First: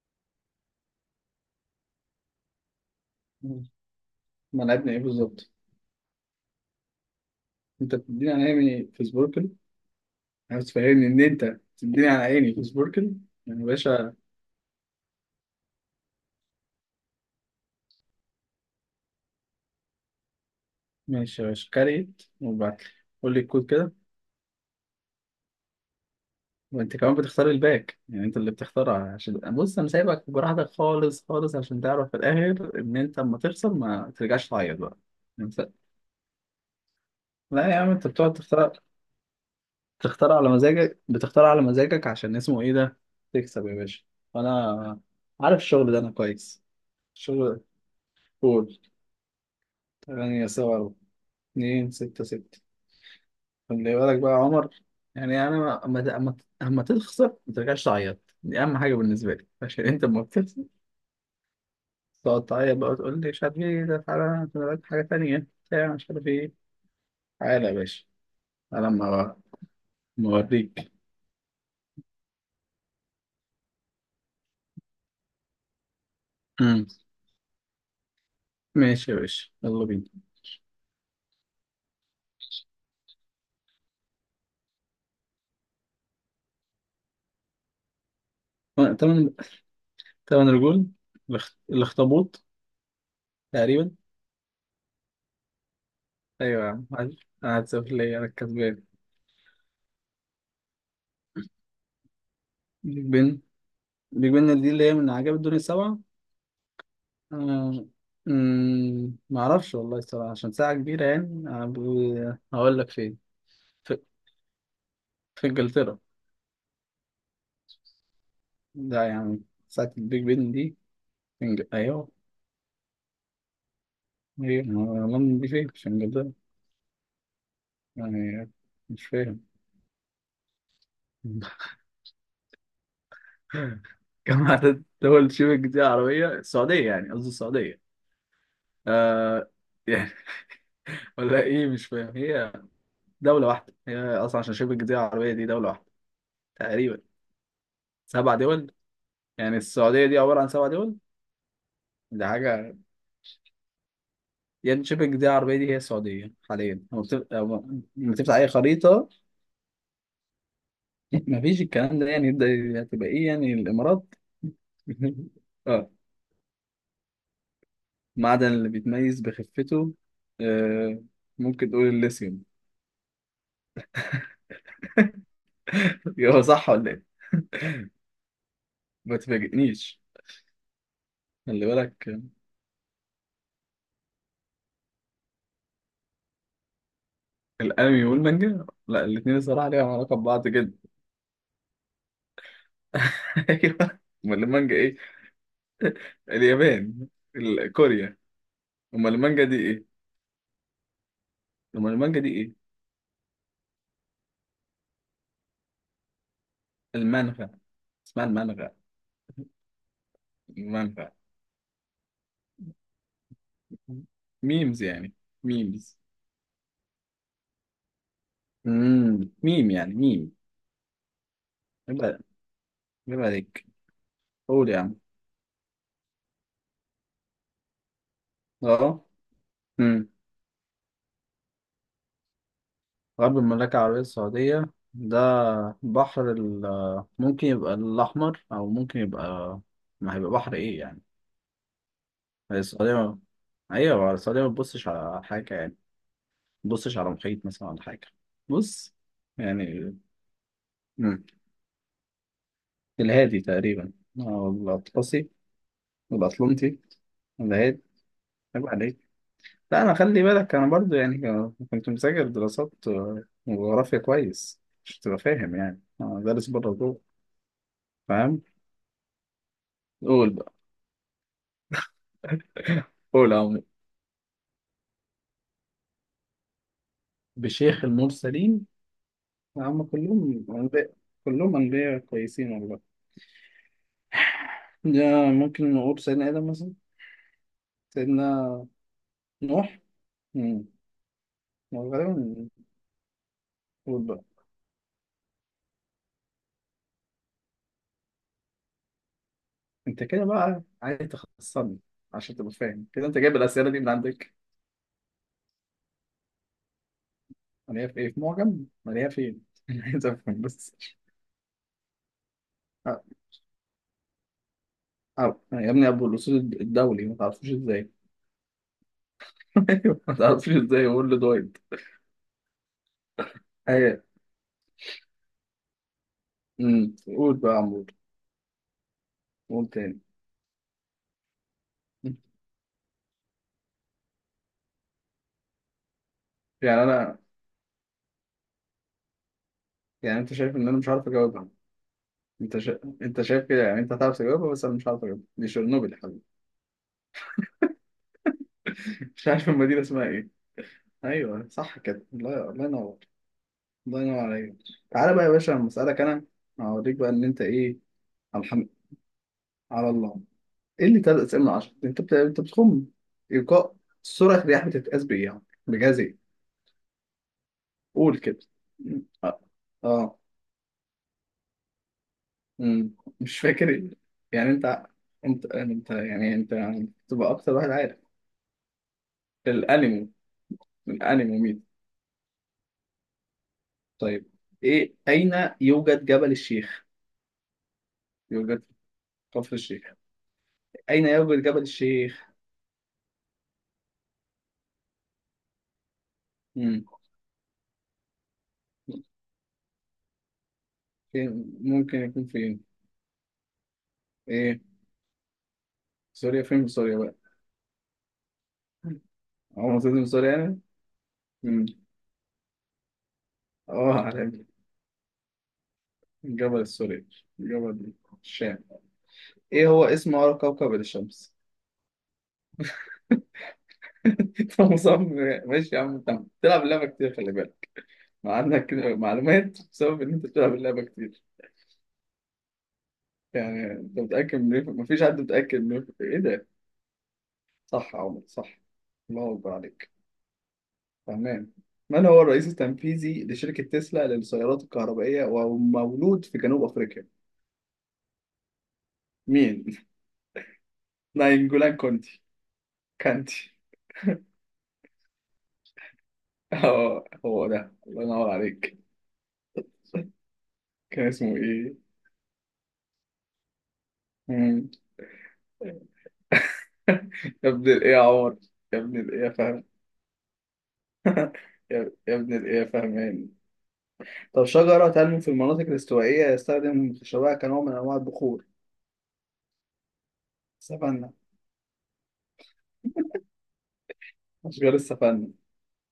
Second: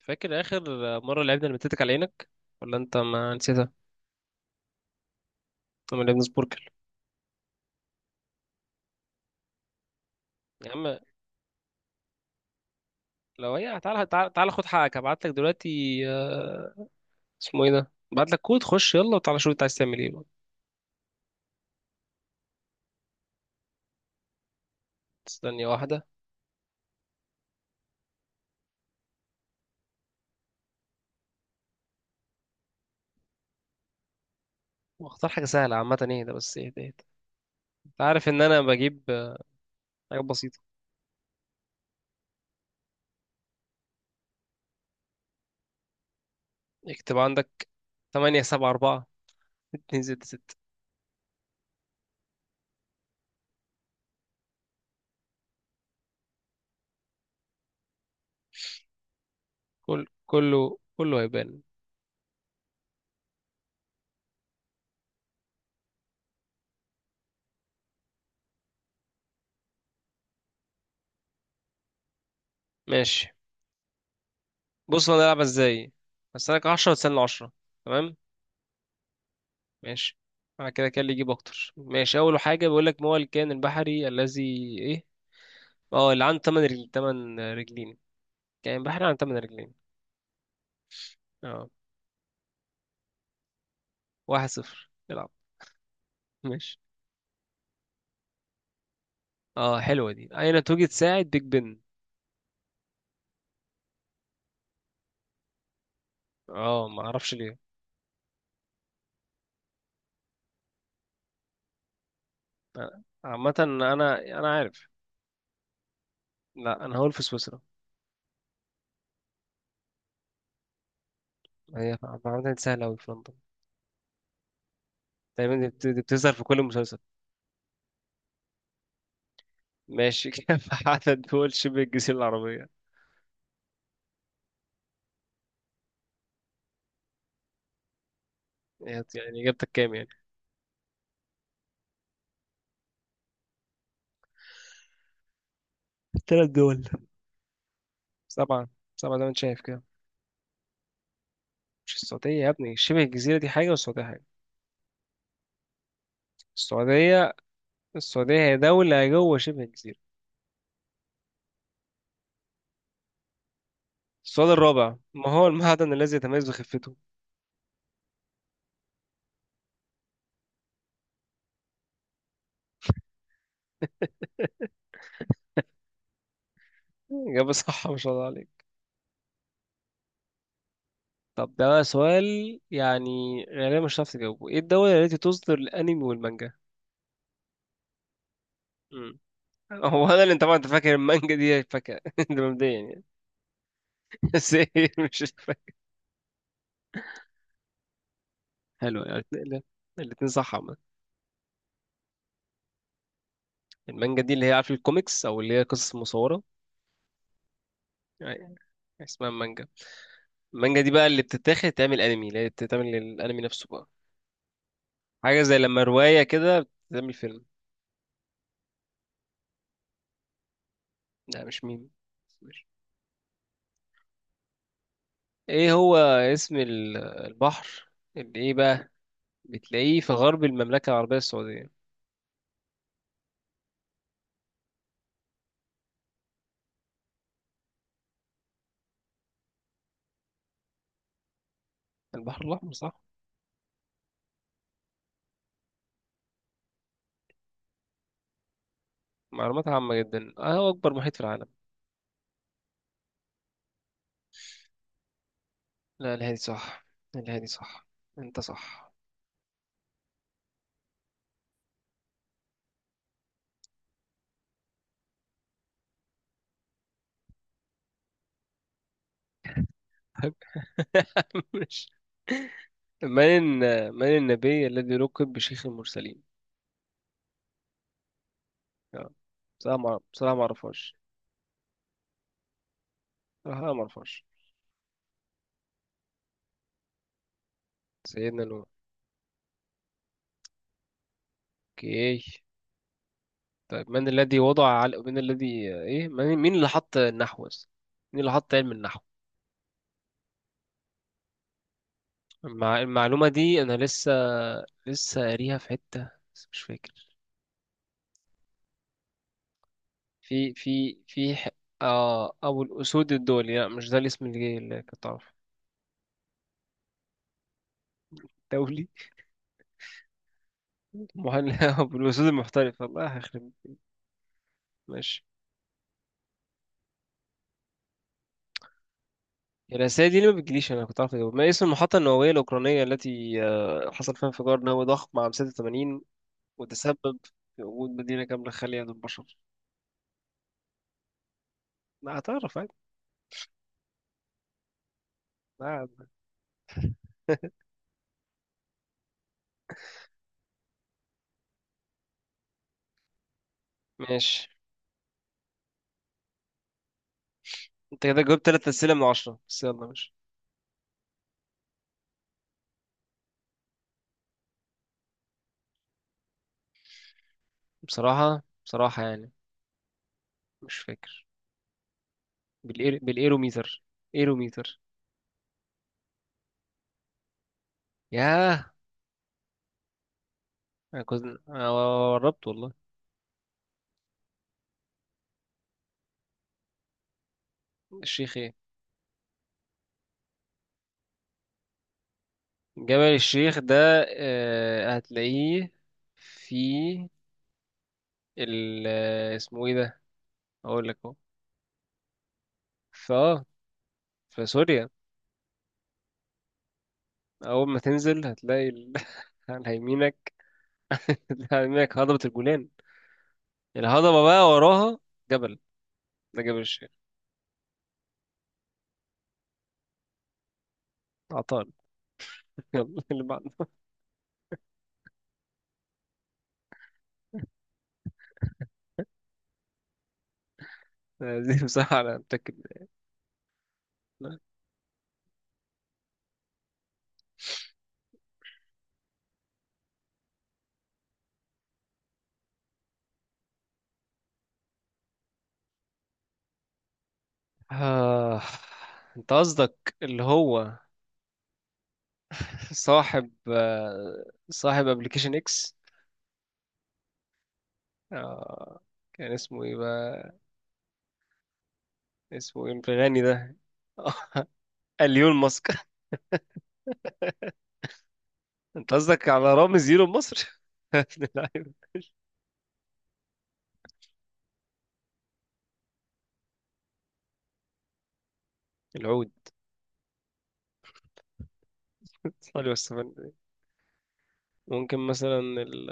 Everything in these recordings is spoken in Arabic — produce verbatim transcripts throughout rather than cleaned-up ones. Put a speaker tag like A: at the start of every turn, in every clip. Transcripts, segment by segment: A: فاكر اخر مره لعبنا المتتك على عينك، ولا انت ما
B: مم.
A: نسيتها؟
B: ملعبنا ايه بالظبط؟
A: لما لعبنا سبوركل.
B: انت بتديني على عيني في سبوركل؟ عايز
A: يا عم،
B: تفهمني ان انت تديني على عيني في سبوركل؟
A: لو
B: يعني يا
A: هي تعالى
B: باشا،
A: تعالى تعالى خد حقك، هبعت لك دلوقتي. آه، اسمه ايه ده، هبعت لك كود، خش يلا وتعالى شوف انت عايز تعمل ايه بقى.
B: ماشي يا باشا، كاريت وبعت لي. قول لي الكود كده.
A: ثانيه واحده
B: وانت كمان بتختار الباك، يعني انت اللي بتختارها، عشان بص انا سايبك براحتك خالص خالص عشان تعرف في الاخر ان انت اما تخسر ما ترجعش تعيط بقى.
A: واختار حاجه
B: يعني انت-
A: سهله. عامه ايه ده بس ايه ده إيه ده.
B: لا يا عم،
A: انت
B: انت
A: عارف
B: بتقعد
A: ان انا
B: تختار،
A: بجيب آه، حاجات
B: تختار على
A: بسيطه.
B: مزاجك، بتختار على مزاجك عشان اسمه ايه ده. تكسب يا باشا. انا عارف الشغل ده انا كويس،
A: اكتب
B: الشغل ده.
A: عندك: ثمانية سبعة
B: قول.
A: أربعة اثنين ستة
B: ثمانية
A: ستة.
B: سبعة، اتنين ستة ستة. خلي بالك بقى يا عمر. يعني أنا ما- أما أما أما تخسر ما ترجعش تعيط، دي أهم حاجة بالنسبة لي. عشان أنت
A: كل
B: أما بتخسر
A: كله كله هيبان.
B: تقعد تعيط بقى وتقول لي مش عارف إيه ده، تعالى أنا وراك حاجة تانية بتاع مش عارف إيه. تعالى يا باشا، تعالى أما أما أوريك.
A: ماشي، بص انا هلعبها ازاي. هستناك
B: أمم.
A: عشرة وتستنى عشرة. تمام.
B: ماشي يا باشا، يلا بينا.
A: ماشي، معنى كده كان اللي يجيب اكتر ماشي. اول حاجه بيقول لك: ما هو الكائن البحري الذي ايه، اه، اللي عنده تمن رجل، تمن رجلين؟ كائن
B: أه،
A: بحري عنده
B: تمن
A: تمن رجلين.
B: تمن رجول. الاخ-
A: اه،
B: الأخطبوط تقريبا.
A: واحد صفر، العب.
B: أيوة يا
A: ماشي.
B: عم، عارف. أنا هتسافر، ليا أنا الكسبان.
A: اه حلوه دي: اين توجد ساعه بيج بن؟
B: بيج بن. بيج بن دي اللي هي من عجائب الدنيا السبعة.
A: اه، ما اعرفش ليه.
B: آه، مم، معرفش والله الصراحة، عشان ساعة كبيرة يعني. أنا ب- هقول لك
A: آه،
B: فين.
A: عامه انا،
B: في,
A: انا عارف.
B: في إنجلترا.
A: لا، انا هقول في سويسرا.
B: ده يعني ساعة البيج بن دي في إنج...
A: هي
B: أيوه.
A: عامه دي سهله قوي، في لندن.
B: هي ما- لندن دي
A: تقريبا دي
B: فين؟
A: بت-
B: في
A: دي بتظهر
B: إنجلترا
A: في كل مسلسل.
B: يعني. مش فاهم.
A: ماشي. كام عدد دول شبه الجزيره العربيه؟
B: كم عدد دول شبه الجزيرة العربية السعودية؟ يعني قصدي السعودية.
A: يعني
B: آه.
A: اجابتك كام يعني؟
B: يعني ولا إيه؟ مش فاهم. هي دولة واحدة هي أصلا، عشان شبه الجزيرة العربية دي دولة واحدة
A: ثلاث دول.
B: تقريبا. سبع
A: سبعه.
B: دول؟
A: سبعه ده، مش
B: يعني
A: شايف كده؟
B: السعودية دي عبارة عن سبع دول؟
A: مش
B: دي
A: السعودية يا ابني،
B: حاجة.
A: شبه الجزيرة دي حاجة والسعودية حاجة.
B: يان شيبنج دي العربية دي هي السعودية حاليا، لما بتف-
A: السعودية،
B: أو- لما تفتح
A: السعودية
B: أي
A: هي دولة
B: خريطة.
A: جوه شبه الجزيرة.
B: مفيش الكلام ده يعني يبدأ. هتبقى إيه يعني، الإمارات؟
A: السؤال الرابع: ما هو
B: آه،
A: المعدن الذي يتميز بخفته؟
B: معدن اللي بيتميز بخفته. آه، ممكن تقول الليثيوم. هو صح ولا إيه؟
A: إجابة صح، ما شاء الله عليك.
B: ما تفاجئنيش.
A: طب
B: خلي
A: ده بقى
B: بالك.
A: سؤال يعني غالبا مش هتعرف تجاوبه: ايه الدولة التي تصدر الأنمي والمانجا؟
B: الأنمي والمانجا؟ لا
A: مم.
B: الاتنين الصراحة ليهم
A: هو
B: علاقة
A: انا اللي انت،
B: ببعض
A: طبعا انت فاكر
B: جدا.
A: المانجا دي فاكهة. ده مبدئيا يعني.
B: أيوه. أمال
A: بس
B: المانجا
A: إيه،
B: إيه؟
A: مش فاكر.
B: اليابان. ال- كوريا.
A: حلو،
B: أمال
A: يعني
B: المانجا دي
A: الاتنين،
B: إيه؟
A: الاتنين صح عامة.
B: أمال المانجا دي إيه؟
A: المانجا دي اللي هي، عارف، الكوميكس، او اللي هي قصص مصورة
B: المانغا، اسمها
A: يعني.
B: المانغا.
A: اسمها مانجا. المانجا دي بقى
B: المانغا
A: اللي بتتاخد تعمل انمي، اللي هي بتتعمل للانمي نفسه بقى.
B: ميمز يعني.
A: حاجه زي لما
B: ميمز،
A: روايه كده بتعمل فيلم.
B: امم ميم يعني، ميم.
A: لا، مش ميم.
B: يبقى،
A: ماشي.
B: يبقى عليك. قول يا عم.
A: ايه هو اسم ال- البحر اللي ايه بقى،
B: اه.
A: بتلاقيه
B: امم،
A: في غرب المملكه العربيه السعوديه؟
B: غرب المملكة العربية السعودية ده بحر ال، ممكن يبقى الأحمر أو ممكن يبقى، ما هيبقى بحر إيه يعني.
A: البحر
B: هي
A: الاحمر
B: السعودية
A: صح.
B: ما- أيوة السعودية ما تبصش على حاجة يعني؟ ما تبصش على محيط مثلا ولا حاجة؟ بص.
A: معلومات
B: يعني
A: عامه جدا. آه، هو اكبر محيط في
B: مم.
A: العالم؟
B: الهادي تقريبا، أو الأطلسي.
A: لا، الهادي
B: الأطلنطي.
A: صح. الهادي
B: الهادي.
A: صح. انت
B: يبقى
A: صح.
B: عليك. لا انا، خلي بالك انا برضو يعني كنت مذاكر دراسات وجغرافيا كويس، مش تبقى فاهم يعني انا دارس بره جوه. فاهم؟ قول بقى.
A: مش من
B: قول أو.
A: الن- من النبي الذي لقب بشيخ المرسلين؟
B: بشيخ المرسلين.
A: آه. بصراحه
B: هم
A: ما بصراحه ما
B: كلهم انبياء.
A: اعرفهاش.
B: كلهم انبياء كويسين والله.
A: بصراحه ما اعرفهاش.
B: يا ممكن نقول سيدنا ادم مثلا. سيدنا
A: سيدنا نوح.
B: نوح. امم.
A: اوكي.
B: غالبا.
A: طيب
B: قول
A: من
B: بقى.
A: الذي وضع على من الذي ايه من- مين اللي حط النحو بس، مين اللي حط علم النحو؟
B: انت كده بقى عايز تخصصني عشان تبقى
A: المع...
B: فاهم كده، انت
A: المعلومة
B: جايب
A: دي
B: الاسئله
A: انا
B: دي من
A: لسه
B: عندك؟
A: لسه قاريها في حتة، بس مش فاكر.
B: مليها في ايه، في معجم؟ مليها فين؟ عايز افهم
A: في
B: بس.
A: في في ح... آه، ابو الاسود الدولي. لا مش ده الاسم اللي جاي، اللي كنت اعرفه.
B: أب... يا ابني ابو الاصول الدولي، ما تعرفوش ازاي؟
A: دولي
B: أيوة، ما تعرفوش ازاي، يقول له
A: محل.
B: دايت.
A: ابو الاسود المحترف، الله يخرب.
B: هي.
A: ماشي.
B: امم، قول بقى يا عمور. قول تاني.
A: الرسائل دي ليه ما بتجيليش؟ انا كنت عارف اجاوب. ما اسم المحطة النووية الأوكرانية التي آه، حصل فيها انفجار نووي ضخم عام ستة وثمانين
B: يعني
A: وتسبب
B: انا،
A: في وجود مدينة كاملة خالية من البشر؟
B: يعني انت شايف ان انا مش عارف اجاوبها؟
A: هتعرف
B: انت
A: عادي.
B: شا... انت شايف كده يعني، انت هتعرف تجاوبها بس انا مش عارف اجاوبها. دي
A: آه.
B: شيرنوبل يا حبيبي. مش عارف المدينه اسمها ايه. ايوه صح كده، الله، الله ينور. الله ينور
A: ماشي.
B: عليك. تعالى بقى يا باشا لما اسالك انا، هوريك بقى ان انت ايه.
A: انت كده
B: على
A: جاوبت تلات
B: الحمد،
A: أسئلة من عشرة بس، يلا
B: على
A: ماشي.
B: الله. ايه اللي تلات اسئله من عشرة؟ انت بت... انت بتخم ايقاع. سرعه الرياح بتتقاس بايه يعني، بجهاز إيه؟ قول كده.
A: بصراحة، بصراحة يعني
B: اه. آه.
A: مش فاكر.
B: مم.
A: بالإير...
B: مش
A: بالإيروميتر.
B: فاكر. يعني
A: إيروميتر.
B: انت، انت انت يعني انت تبقى اكتر واحد عارف
A: ياه.
B: الانمي.
A: أنا كنت
B: الانمي مين.
A: أنا قربت والله.
B: طيب، ايه اين يوجد جبل الشيخ؟
A: الشيخ إيه؟
B: يوجد كفر الشيخ. اين يوجد جبل الشيخ؟
A: جبل الشيخ ده، آه، هتلاقيه في
B: مم.
A: ال آه، اسمه إيه ده، أقول لك أهو.
B: فين ممكن يكون؟ فين؟
A: فا، في
B: ايه؟
A: سوريا.
B: سوريا؟ فين في سوريا بقى؟
A: أول ما تنزل هتلاقي ال...
B: هو
A: على
B: موجود من سوريا
A: يمينك،
B: يعني؟
A: على
B: مم.
A: يمينك هضبة الجولان،
B: اه
A: الهضبة
B: عارف.
A: بقى وراها جبل، ده جبل
B: جبل
A: الشيخ.
B: السوري. جبل الشام. ايه هو اسم اقرب كوكب الشمس؟
A: عطال. يلا اللي بعده.
B: فمصمم. ماشي يا عم انت، بتلعب اللعبه كتير خلي بالك. ما عندك معلومات بسبب ان انت بتلعب اللعبه كتير.
A: آه، دي بصراحة أنا متأكد
B: يعني انت متاكد
A: منها.
B: من ايه؟ مفيش حد متاكد من ايه، إيه ده. صح يا عمر، صح. الله اكبر عليك. تمام. من هو الرئيس التنفيذي لشركه تسلا للسيارات الكهربائيه ومولود في جنوب افريقيا؟
A: آه. أنت
B: مين؟
A: قصدك اللي هو
B: ناينجولان كونتي.
A: صاحب،
B: كانتي.
A: آه، صاحب أبلكيشن إكس.
B: اه هو ده، الله ينور عليك.
A: آه. كان اسمه إيه بقى؟
B: كان اسمه ايه.
A: اسمه إيه الغني ده؟
B: مم.
A: اليون ماسك.
B: يا ابن الايه يا عمر. يا
A: أنت
B: ابن الايه
A: قصدك
B: يا
A: على
B: فهد.
A: رامز إيلون مصر. ابن
B: يا
A: اللعيبة.
B: يا ابن الايه فاهمان. طب، شجرة تنمو في المناطق الاستوائية يستخدم خشبها كنوع من أنواع البخور.
A: العود.
B: سفنة.
A: صلي والسلام.
B: أشجار
A: ممكن
B: السفنة.
A: مثلا ال...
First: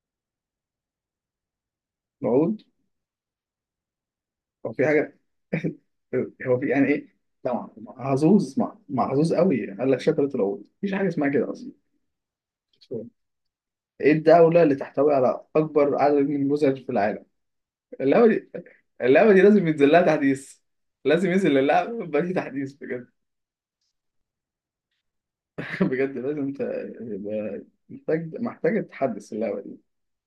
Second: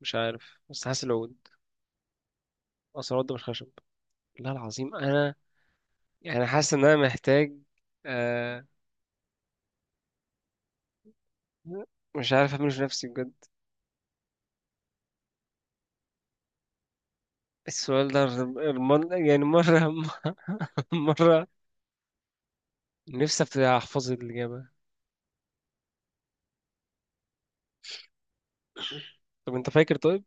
A: مش عارف، بس حاسس العود.
B: موجود.
A: أصل العود ده مش خشب؟ لا،
B: هو في
A: العظيم
B: حاجة.
A: أنا، يعني
B: هو في،
A: حاسس إن
B: يعني
A: أنا
B: إيه؟
A: محتاج،
B: طبعا محظوظ
A: آه،
B: مع- محظوظ قوي، قال لك شجرة العود، مفيش حاجة اسمها كده أصلا.
A: مش عارف أعمله في نفسي بجد.
B: إيه الدولة اللي تحتوي على أكبر عدد من النموذج في العالم؟
A: السؤال ده
B: اللعبة دي،
A: رم- رمان
B: اللعبة دي
A: يعني،
B: لازم ينزل
A: مرة.
B: لها تحديث. لازم
A: مرة
B: ينزل للعبة بقى في تحديث بجد.
A: نفسي أفت- أحفظ الإجابة.
B: بجد لازم ت... يبقى، محتاج محتاج تحدث
A: طب
B: اللعبة
A: أنت
B: دي.
A: فاكر طيب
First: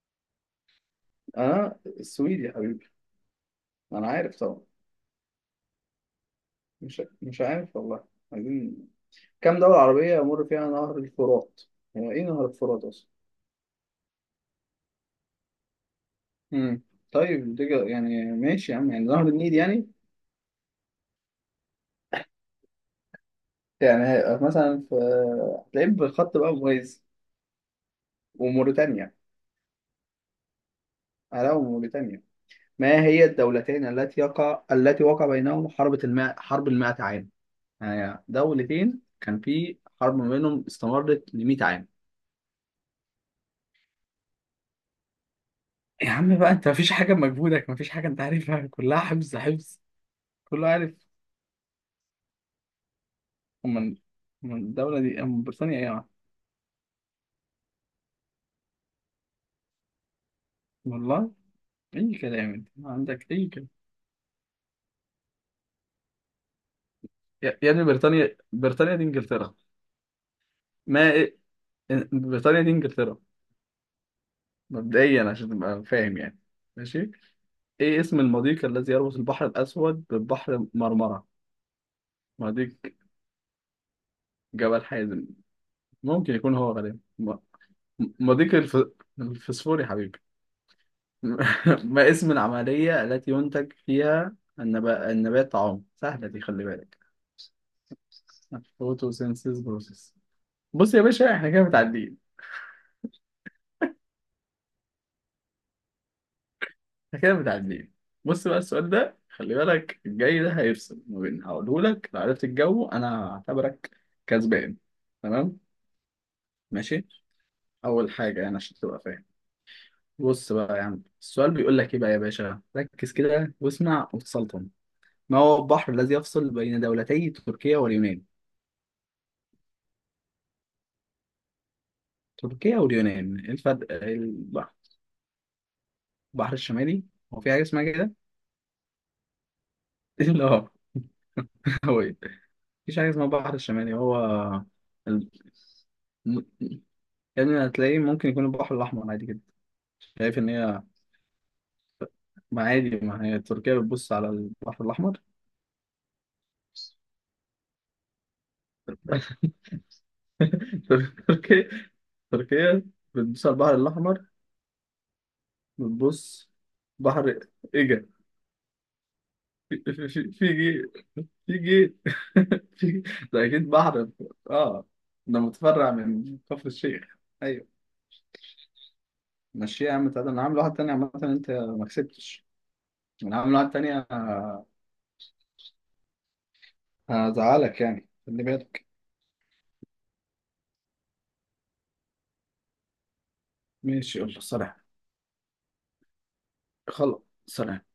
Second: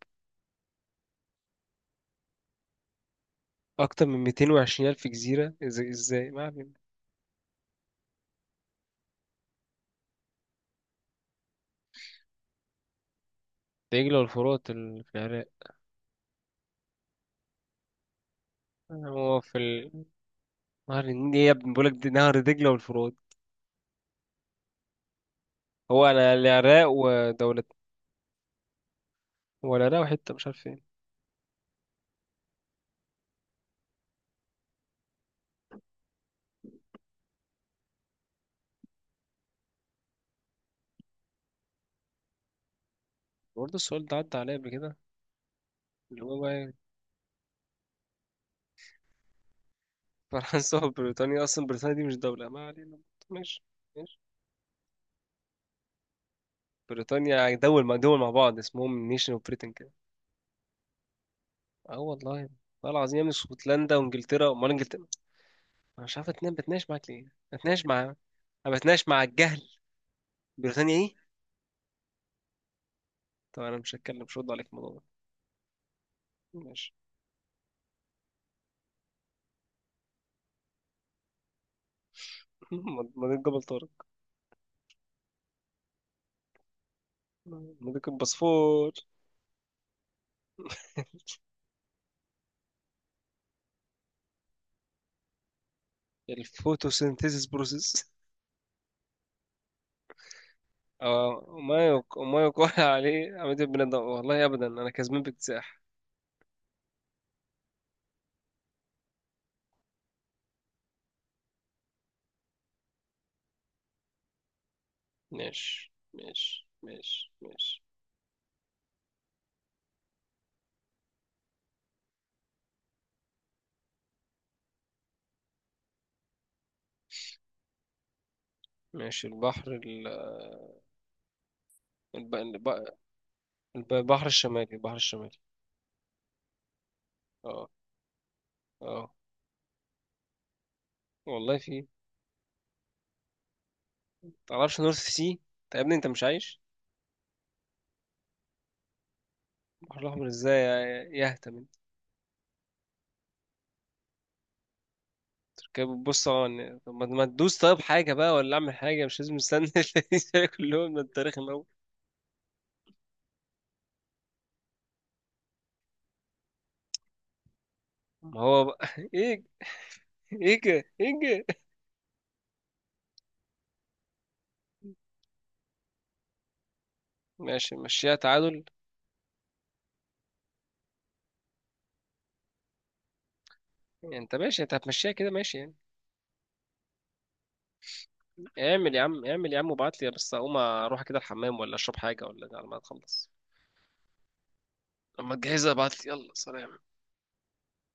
B: اه السويد يا حبيبي.
A: أكتر
B: انا
A: من
B: عارف طبعا.
A: مئتين وعشرين ألف جزيرة؟ إزاي، إزاي، ما علينا.
B: مش مش عارف والله. عايزين، كام دولة عربية يمر فيها نهر الفرات؟ هو ايه نهر الفرات اصلا؟
A: دجلة والفرات ال- في العراق.
B: امم. طيب دي جا- يعني ماشي يا عم، يعني نهر
A: هو
B: النيل
A: في
B: يعني.
A: ال... نهر النيل إيه يا ابني، بقولك دي نهر دجلة والفرات.
B: يعني هي- مثلا في، هتلاقيه
A: هو أنا
B: بالخط بقى
A: العراق
B: مميز.
A: ودولة،
B: وموريتانيا.
A: هو العراق وحتة مش عارف فين.
B: علاوة موريتانيا. ما هي الدولتين التي يقع، التي وقع بينهم حرب الماء، حرب المائة عام. يعني دولتين كان في حرب ما بينهم استمرت لمئة عام.
A: برضه السؤال ده عدى عليا قبل كده،
B: يا
A: اللي
B: عم
A: هو
B: بقى، انت
A: بقى
B: مفيش حاجة مجهودك، مفيش حاجة انت عارفها، كلها حفظ حفظ. كله
A: فرنسا
B: عارف.
A: وبريطانيا. أصلا بريطانيا دي مش دولة، ما علينا. ماشي.
B: من، من الدولة دي، من بريطانيا؟ ايه يا عم،
A: بريطانيا يعني دول مع دول مع بعض، اسمهم نيشن اوف بريتن كده.
B: والله
A: اه
B: اي
A: والله.
B: كلام، انت ما
A: والله العظيم يا ابني،
B: عندك اي كلام.
A: اسكتلندا وانجلترا، امال انجلترا. انا مش عارف، اتنين بتناقش معاك ليه،
B: يا يا ابني
A: بتناقش مع،
B: بريطانيا،
A: انا
B: بريطانيا دي
A: بتناقش مع
B: انجلترا.
A: الجهل. بريطانيا
B: ما
A: ايه؟
B: إيه؟ بريطانيا دي انجلترا،
A: طب انا مش هتكلم، مش هرد عليك في الموضوع
B: مبدئيا عشان تبقى فاهم يعني.
A: ده. ماشي.
B: ماشي. ايه اسم المضيق الذي يربط البحر الاسود ببحر مرمرة؟ مضيق
A: مضيق جبل طارق.
B: جبل حازم، ممكن يكون هو غالبا م-،
A: مضيق
B: مضيق الف...
A: البسفور.
B: الفسفوري حبيبي. ما اسم العملية التي ينتج فيها النب... النبات طعام؟ سهلة دي، خلي بالك.
A: الفوتوسينثيسيس بروسيس.
B: فوتوسينثيز بروسيس. بص يا باشا
A: اه
B: احنا كده
A: وما
B: متعدين.
A: يق- وما يقال عليه عملية البناء الضوئي. والله ابدا انا كسبان باكتساح.
B: احنا كده متعدين. بص بقى، السؤال ده خلي بالك، الجاي ده هيفصل ما بين، هقوله لك لو عرفت الجو انا هعتبرك كسبان. تمام.
A: ماشي ماشي
B: ماشي.
A: ماشي ماشي.
B: اول حاجة يعني عشان تبقى فاهم. بص بقى يا عم، السؤال بيقول لك ايه بقى يا باشا، ركز كده واسمع وتسلطن. ما هو البحر الذي يفصل بين دولتي تركيا واليونان؟
A: ماشي. البحر ال... الب... الب...
B: تركيا واليونان، ايه الفرق؟
A: البحر الشمالي،
B: البحر،
A: البحر الشمالي.
B: البحر الشمالي. هو في حاجة
A: اه.
B: اسمها كده؟
A: اه
B: لا.
A: والله في.
B: هو إيه؟ مفيش حاجة اسمها البحر الشمالي هو.
A: متعرفش نورث
B: ال...
A: سي؟ طب يا ابني انت مش
B: م-،
A: عايش.
B: يعني هتلاقيه ممكن يكون البحر الأحمر عادي جدا.
A: البحر الاحمر
B: شايف إن
A: ازاي
B: هي،
A: يا، يهتم انت.
B: ما عادي، ما هي تركيا بتبص على البحر الأحمر.
A: تركب، بص، اه إن، طب ما ما تدوس طيب حاجه بقى، ولا اعمل حاجه مش لازم استنى. الاتنين كلهم من التاريخ الاول.
B: تركيا، تركيا بتبص على البحر الأحمر، بتبص. بحر إيجا.
A: ما هو بقى. ايه،
B: في، في- في
A: ايه كده؟
B: جي.
A: ايه كده؟
B: في جي. في، ده أكيد بحر. آه، ده متفرع من كفر الشيخ.
A: ماشي،
B: أيوه.
A: مشيها تعادل.
B: ماشي يا عم، تعالى انا عامل واحد تاني، عامة انت ما كسبتش. انا عامل واحد تاني
A: يعني انت ماشي،
B: ه-،
A: انت هتمشيها كده ماشي يعني.
B: هزعلك يعني، خلي بالك.
A: اعمل يا عم، اعمل يا عم وابعت لي، بس اقوم اروح كده الحمام ولا اشرب حاجه ولا، على ما تخلص.
B: ماشي، يلا سلام.
A: اما تجهزها ابعت لي، يلا سلام.
B: خلاص. سلام.